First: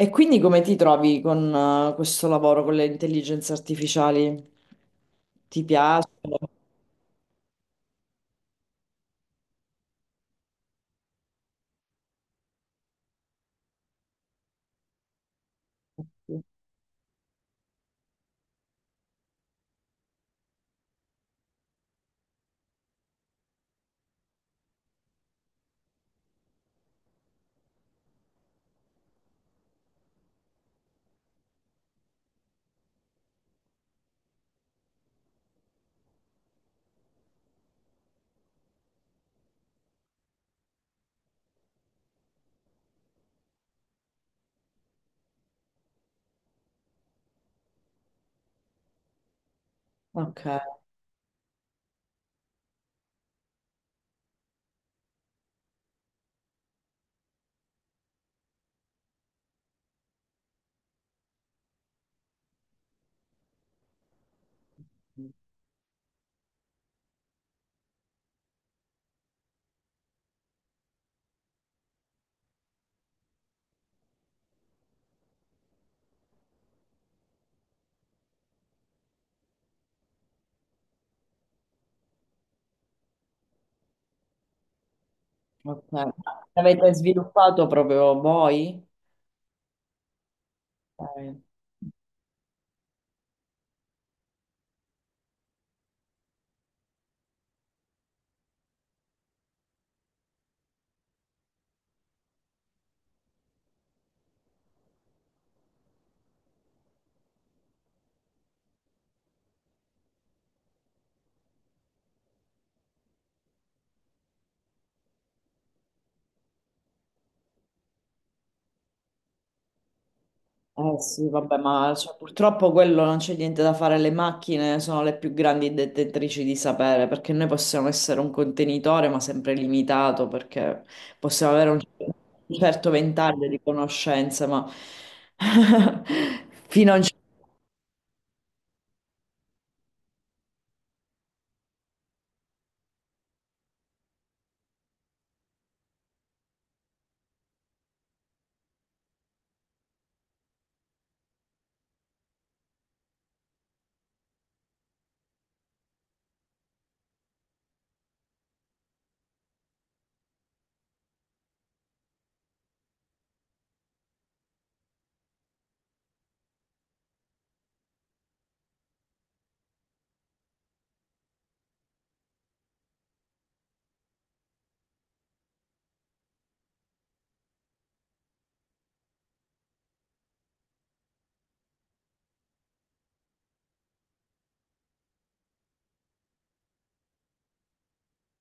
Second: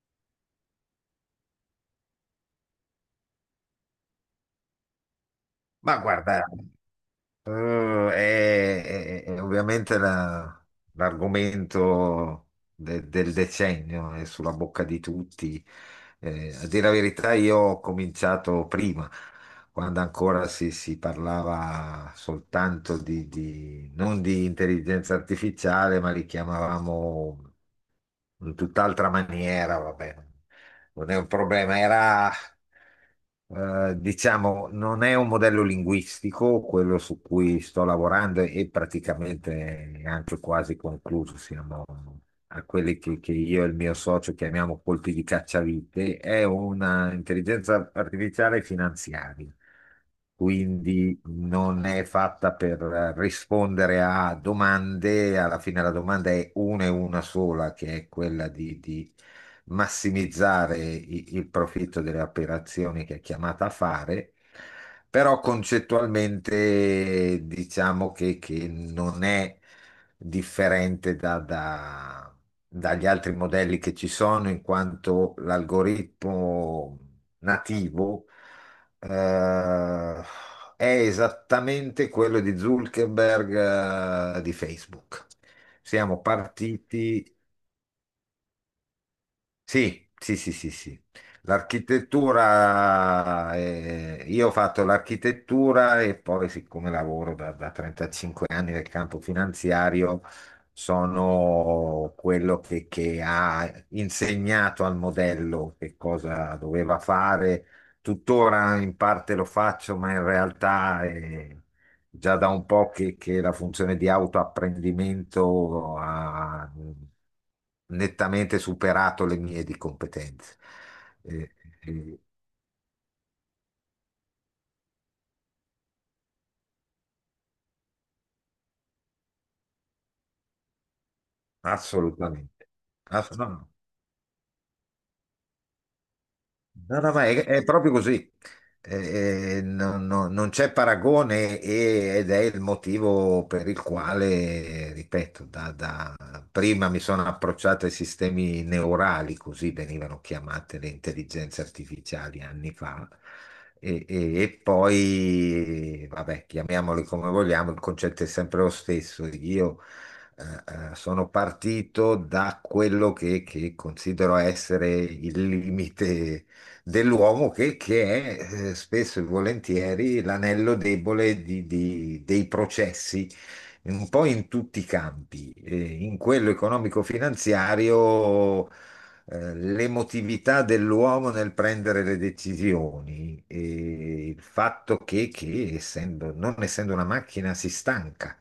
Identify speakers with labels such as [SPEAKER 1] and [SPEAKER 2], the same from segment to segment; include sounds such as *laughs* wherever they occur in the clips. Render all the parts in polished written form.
[SPEAKER 1] E quindi come ti trovi con questo lavoro con le intelligenze artificiali? Ti
[SPEAKER 2] Ma
[SPEAKER 1] piace?
[SPEAKER 2] guarda, è ovviamente l'argomento del decennio, è sulla bocca di tutti. A dire la verità, io ho cominciato prima, quando ancora si parlava soltanto non di intelligenza artificiale, ma li chiamavamo in tutt'altra maniera. Vabbè, non è un problema. Era, diciamo, non è un modello linguistico quello su cui sto lavorando, e praticamente è anche quasi concluso. Siamo a quelli che io e il mio socio chiamiamo colpi di cacciavite. È una intelligenza artificiale finanziaria.
[SPEAKER 1] Ok,
[SPEAKER 2] Quindi non è fatta per rispondere a domande, alla fine la domanda è una e una sola, che è quella di massimizzare il profitto delle operazioni che è chiamata a fare, però concettualmente diciamo che non è differente dagli altri modelli che ci sono, in quanto l'algoritmo nativo, eh, è esattamente quello di Zuckerberg, di Facebook.
[SPEAKER 1] ok.
[SPEAKER 2] Siamo
[SPEAKER 1] L'avete
[SPEAKER 2] partiti.
[SPEAKER 1] sviluppato proprio voi?
[SPEAKER 2] Sì, sì, sì, sì, sì.
[SPEAKER 1] Ok.
[SPEAKER 2] L'architettura, io ho fatto l'architettura, e poi siccome lavoro da 35 anni nel campo finanziario, sono quello che ha insegnato al modello che cosa doveva fare. Tuttora in parte lo faccio, ma in realtà, già da un po' che la funzione di autoapprendimento ha nettamente superato le mie di competenze.
[SPEAKER 1] Eh sì,
[SPEAKER 2] Eh,
[SPEAKER 1] vabbè, ma cioè,
[SPEAKER 2] eh,
[SPEAKER 1] purtroppo quello non c'è niente da fare, le macchine sono le più grandi detentrici di sapere, perché noi possiamo essere un contenitore, ma sempre limitato, perché possiamo avere un
[SPEAKER 2] Assolutamente.
[SPEAKER 1] certo ventaglio di
[SPEAKER 2] Assolutamente.
[SPEAKER 1] conoscenze, ma *laughs* fino a
[SPEAKER 2] No,
[SPEAKER 1] un.
[SPEAKER 2] no, ma è proprio così. Non c'è paragone, ed è il motivo per il quale, ripeto, prima mi sono approcciato ai sistemi neurali, così venivano chiamate le intelligenze artificiali anni fa, e poi, vabbè, chiamiamoli come vogliamo, il concetto è sempre lo stesso. Io sono partito da quello che considero essere il limite dell'uomo, che è spesso e volentieri l'anello debole dei processi, un po' in tutti i campi, in quello economico-finanziario, l'emotività dell'uomo nel prendere le decisioni, e il fatto che non essendo una macchina si stanca.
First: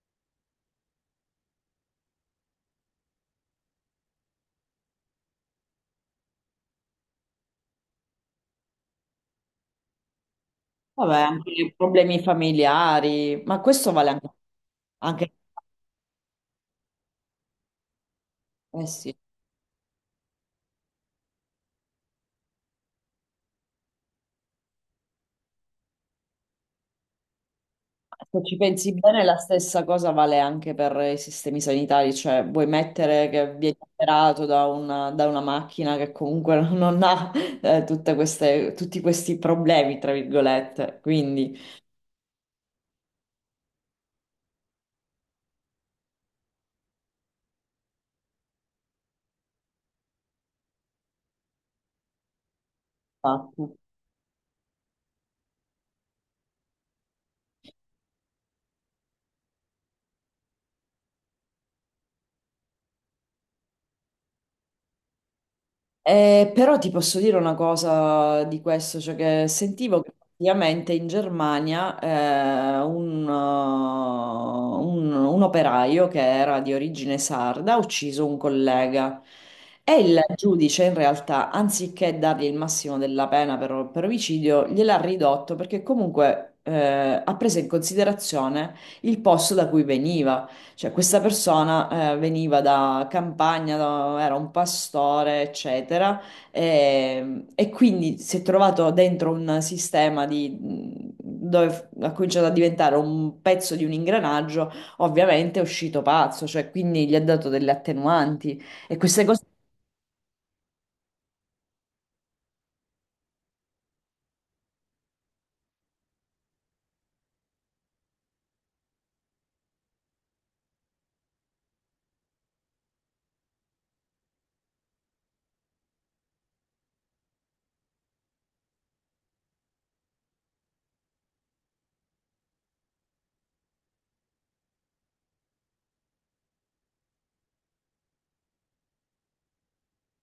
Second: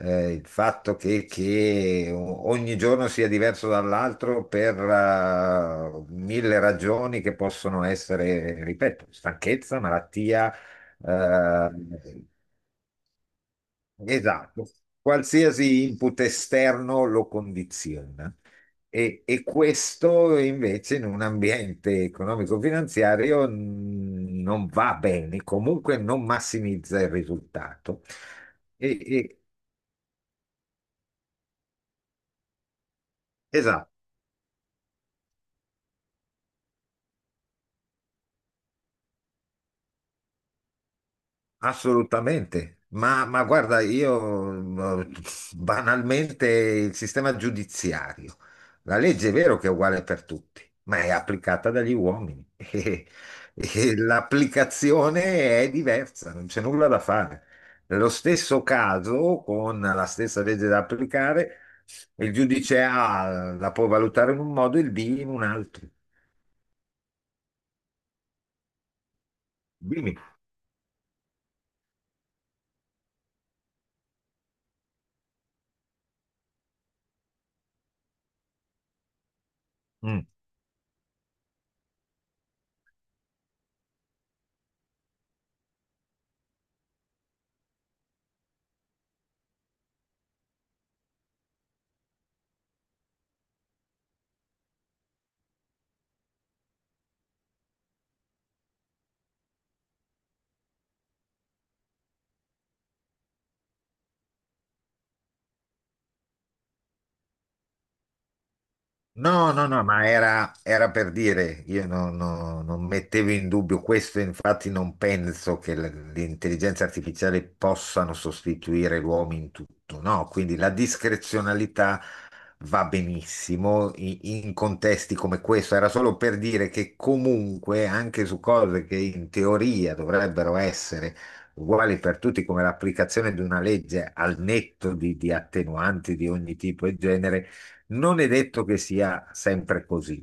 [SPEAKER 2] Il fatto che ogni giorno sia diverso dall'altro per mille ragioni che possono essere, ripeto, stanchezza, malattia,
[SPEAKER 1] Vabbè, anche
[SPEAKER 2] eh,
[SPEAKER 1] i problemi familiari, ma questo vale anche,
[SPEAKER 2] esatto,
[SPEAKER 1] anche-
[SPEAKER 2] qualsiasi input esterno lo condiziona,
[SPEAKER 1] eh sì,
[SPEAKER 2] e questo invece in un ambiente economico-finanziario, non va bene, comunque non massimizza il risultato.
[SPEAKER 1] se ci pensi
[SPEAKER 2] E-
[SPEAKER 1] bene, la
[SPEAKER 2] e-
[SPEAKER 1] stessa cosa vale anche per i sistemi sanitari, cioè vuoi mettere che vieni
[SPEAKER 2] Esatto.
[SPEAKER 1] operato da una macchina che comunque *laughs* non ha tutte queste, tutti questi problemi, tra virgolette, quindi...
[SPEAKER 2] Assolutamente. Ma guarda, io, banalmente, il sistema giudiziario, la legge è vero che è uguale per tutti, ma è applicata dagli uomini *laughs* e,
[SPEAKER 1] Ah.
[SPEAKER 2] e l'applicazione è diversa, non c'è nulla da fare. Nello stesso caso, con la stessa legge da applicare, il giudice A la può valutare in un modo e il B in un altro.
[SPEAKER 1] Però ti posso dire una cosa di questo, cioè che sentivo che
[SPEAKER 2] Dimmi.
[SPEAKER 1] praticamente in Germania un operaio che era di origine sarda ha ucciso un collega e il giudice in realtà, anziché dargli il massimo della pena per omicidio, gliel'ha ridotto perché comunque ha preso in considerazione il posto da cui veniva. Cioè, questa persona veniva da campagna, era un pastore, eccetera, e quindi si è trovato dentro un dove ha cominciato a diventare un pezzo di un ingranaggio, ovviamente è uscito pazzo, cioè, quindi gli ha dato delle attenuanti e queste cose...
[SPEAKER 2] No, no, no, ma era per dire, io non mettevo in dubbio questo, infatti non penso che l'intelligenza artificiale possano sostituire l'uomo in tutto, no? Quindi la discrezionalità va benissimo in contesti come questo. Era solo per dire che comunque anche su cose che in teoria dovrebbero essere uguali per tutti, come l'applicazione di una legge al netto di attenuanti di ogni tipo e genere, non è detto che sia sempre così.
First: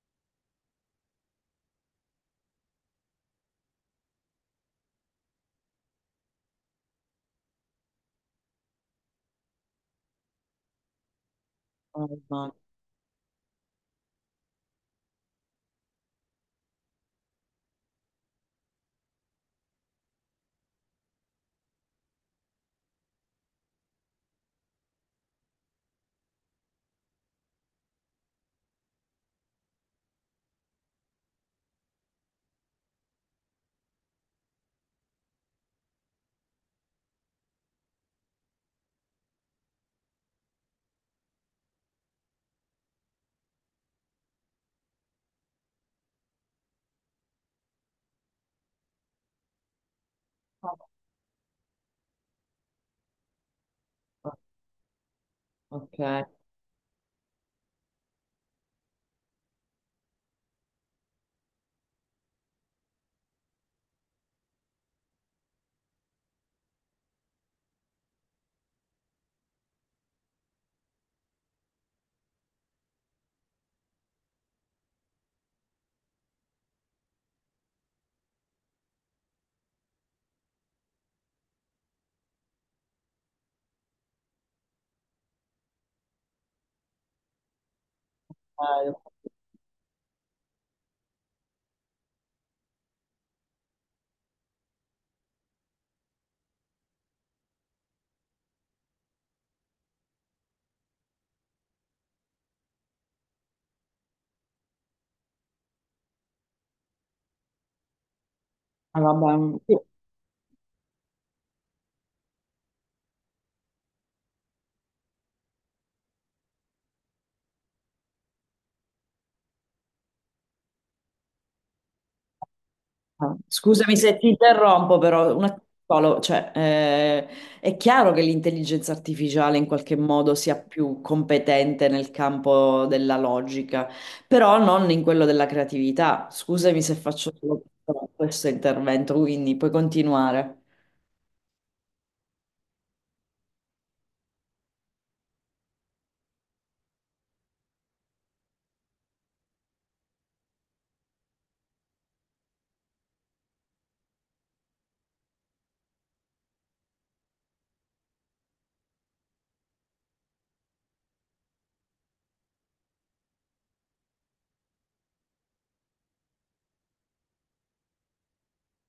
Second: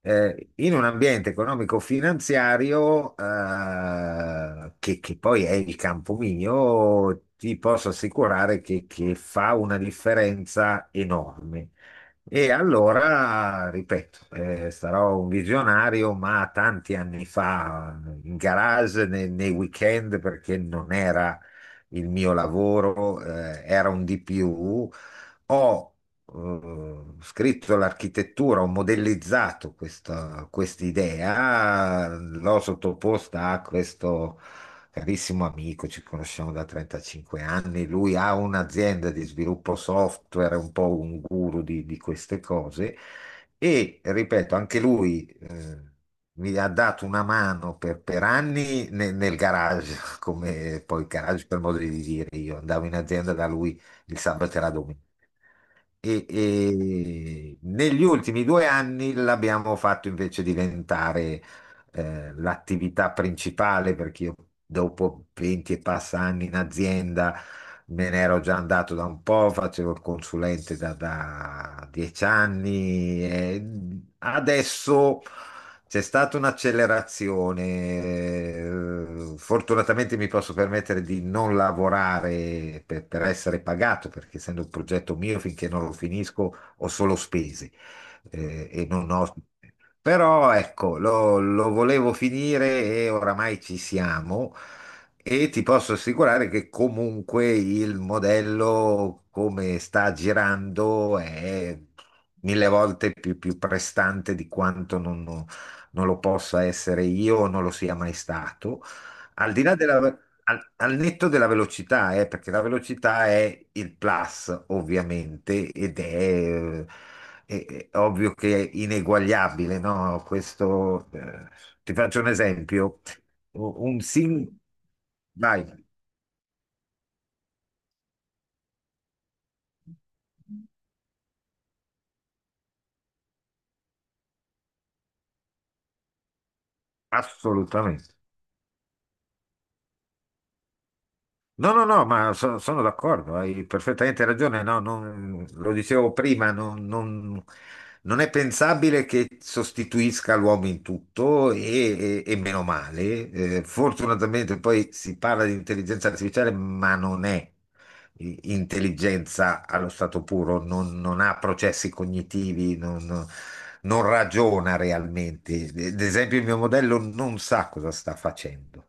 [SPEAKER 2] In un ambiente economico-finanziario, che poi è il campo mio, ti posso assicurare che fa una differenza enorme.
[SPEAKER 1] Oh,
[SPEAKER 2] E
[SPEAKER 1] no.
[SPEAKER 2] allora, ripeto, sarò un visionario, ma tanti anni fa, in garage nei weekend, perché non era il mio lavoro, era un di più. Ho scritto l'architettura, ho modellizzato questa idea, l'ho sottoposta a questo carissimo amico, ci conosciamo da 35 anni, lui ha un'azienda di sviluppo software, è un po' un guru di queste cose, e, ripeto, anche lui mi ha dato una mano per anni nel garage. *laughs* Come poi garage per modo di dire, io andavo in azienda da lui il sabato e la domenica.
[SPEAKER 1] Ok,
[SPEAKER 2] E, e negli ultimi 2 anni l'abbiamo fatto invece diventare l'attività principale, perché io dopo 20 e passa anni in azienda me ne ero già andato da un po', facevo il consulente da 10 anni, e adesso c'è stata un'accelerazione. Fortunatamente mi posso permettere di non lavorare per essere pagato, perché essendo un progetto mio, finché non lo finisco, ho solo spese, e
[SPEAKER 1] ah,
[SPEAKER 2] non ho. Però ecco, lo volevo finire, e oramai ci siamo, e ti posso assicurare che comunque il modello come sta girando è mille volte più prestante di quanto non lo possa essere io, o non lo sia mai stato.
[SPEAKER 1] vabbè.
[SPEAKER 2] Al di là della... Al, al netto della velocità, perché la velocità è il plus, ovviamente, ed è ovvio che è ineguagliabile, no? Questo, ti faccio un esempio.
[SPEAKER 1] Ah, scusami
[SPEAKER 2] Un
[SPEAKER 1] se ti
[SPEAKER 2] sim...
[SPEAKER 1] interrompo, però un attimo
[SPEAKER 2] Vai,
[SPEAKER 1] solo, cioè, è chiaro che l'intelligenza artificiale in qualche modo sia più competente nel campo della logica, però non in quello della creatività. Scusami se faccio solo questo,
[SPEAKER 2] assolutamente.
[SPEAKER 1] questo intervento, quindi puoi continuare.
[SPEAKER 2] No, no, no, ma sono d'accordo, hai perfettamente ragione. No, lo dicevo prima, non è pensabile che sostituisca l'uomo in tutto, e meno male. Fortunatamente poi si parla di intelligenza artificiale, ma non è intelligenza allo stato puro, non ha processi cognitivi, non ragiona realmente. Ad esempio, il mio modello non sa cosa sta facendo.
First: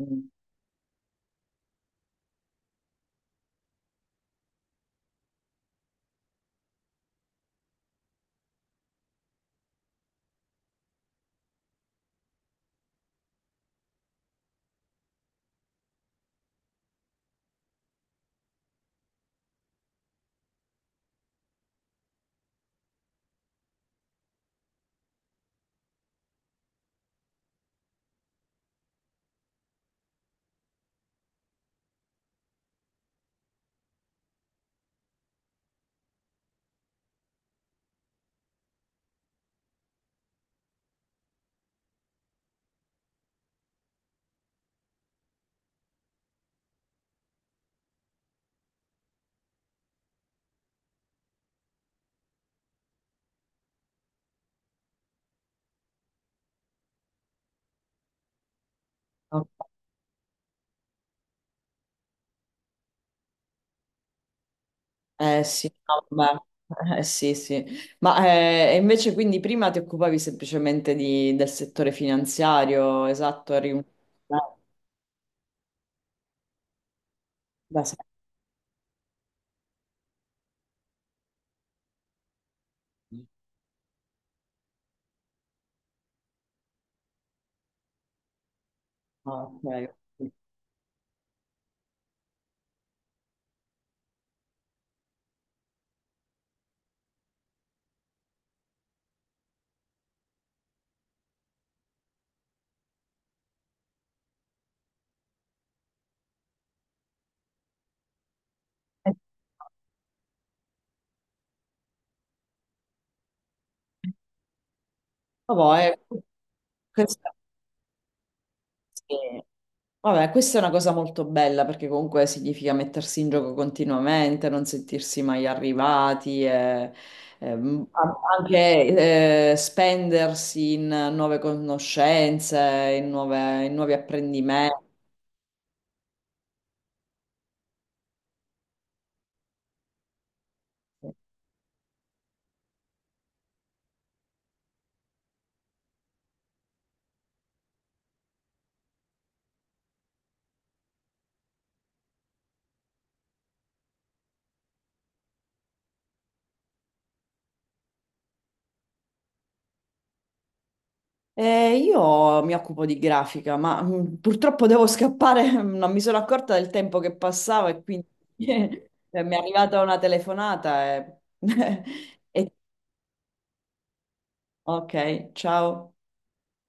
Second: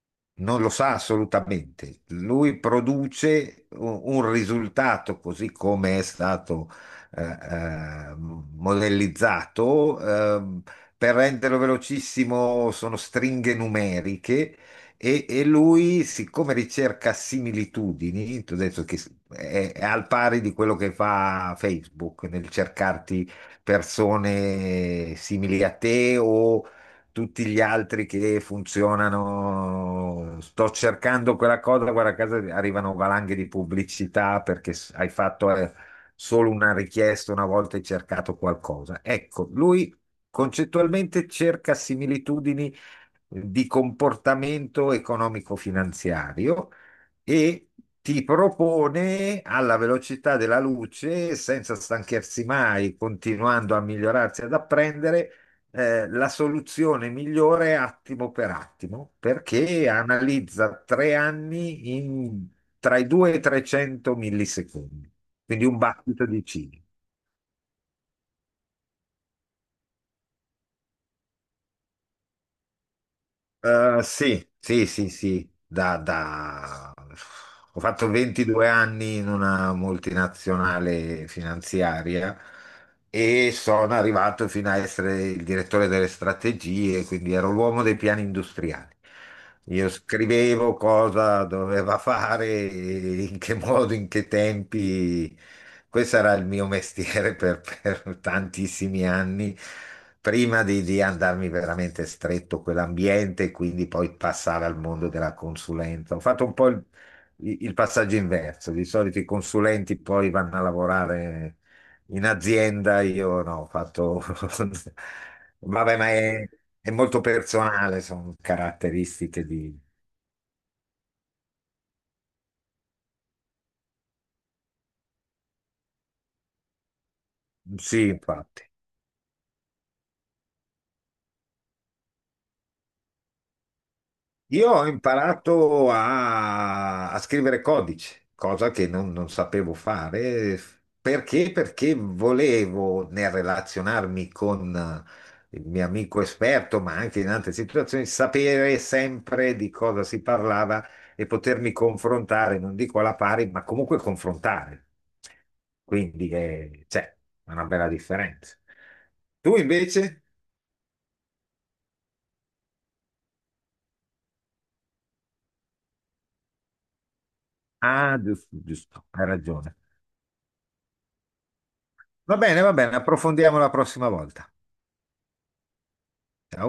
[SPEAKER 1] Mm.
[SPEAKER 2] Non lo sa assolutamente. Lui produce un risultato così come è stato modellizzato. Per renderlo velocissimo sono stringhe numeriche, e lui, siccome ricerca similitudini, ti ho detto che è al pari di quello che fa Facebook nel cercarti persone simili a te, o tutti gli altri che funzionano. Sto cercando quella cosa, guarda, a casa arrivano valanghe di pubblicità perché hai fatto, solo una richiesta, una volta hai cercato qualcosa. Ecco, lui concettualmente cerca similitudini di comportamento economico-finanziario, e ti propone alla velocità della luce, senza stanchersi mai, continuando a migliorarsi ad apprendere, la soluzione migliore attimo per attimo,
[SPEAKER 1] Ok.
[SPEAKER 2] perché analizza 3 anni tra i 2 e i 300 millisecondi,
[SPEAKER 1] Eh
[SPEAKER 2] quindi
[SPEAKER 1] sì,
[SPEAKER 2] un
[SPEAKER 1] no,
[SPEAKER 2] battito di ciglia.
[SPEAKER 1] vabbè. Sì, sì. Ma invece quindi prima ti occupavi semplicemente del settore finanziario, esatto, eri un...
[SPEAKER 2] Sì,
[SPEAKER 1] Da,
[SPEAKER 2] sì, sì, sì. Ho
[SPEAKER 1] da sempre.
[SPEAKER 2] fatto 22 anni in una multinazionale finanziaria, e sono arrivato fino a essere il direttore delle strategie, quindi ero l'uomo dei piani industriali.
[SPEAKER 1] Ah, ok.
[SPEAKER 2] Io
[SPEAKER 1] Ok.
[SPEAKER 2] scrivevo cosa doveva fare, in che *laughs* modo, in che tempi. Questo era il mio mestiere *laughs* per tantissimi anni, prima di andarmi veramente stretto quell'ambiente, quindi poi passare al mondo della consulenza. Ho fatto un po' il passaggio inverso. Di
[SPEAKER 1] Eh,
[SPEAKER 2] solito i consulenti poi vanno a lavorare in azienda, io no, ho fatto. *laughs* Vabbè,
[SPEAKER 1] vabbè,
[SPEAKER 2] ma è molto
[SPEAKER 1] questa,
[SPEAKER 2] personale, sono
[SPEAKER 1] sì.
[SPEAKER 2] caratteristiche di.
[SPEAKER 1] Vabbè, questa è una cosa molto bella perché comunque significa mettersi in gioco continuamente, non sentirsi mai arrivati, e,
[SPEAKER 2] Sì, infatti.
[SPEAKER 1] anche spendersi in nuove conoscenze, in nuovi
[SPEAKER 2] Io
[SPEAKER 1] apprendimenti.
[SPEAKER 2] ho imparato a scrivere codice, cosa che non sapevo fare. Perché? Perché volevo, nel relazionarmi con il mio amico esperto, ma anche in altre situazioni, sapere sempre di cosa si parlava, e potermi confrontare, non dico alla pari, ma comunque confrontare. Quindi c'è una bella differenza. Tu invece?
[SPEAKER 1] Io mi occupo di grafica, ma purtroppo devo scappare, *laughs* non mi sono accorta del tempo che passava e quindi
[SPEAKER 2] Ah,
[SPEAKER 1] *laughs*
[SPEAKER 2] giusto,
[SPEAKER 1] eh,
[SPEAKER 2] giusto, hai
[SPEAKER 1] mi è
[SPEAKER 2] ragione.
[SPEAKER 1] arrivata una telefonata e... *laughs* e-
[SPEAKER 2] Va bene, approfondiamo la prossima volta.
[SPEAKER 1] Ok, ciao.
[SPEAKER 2] Ciao.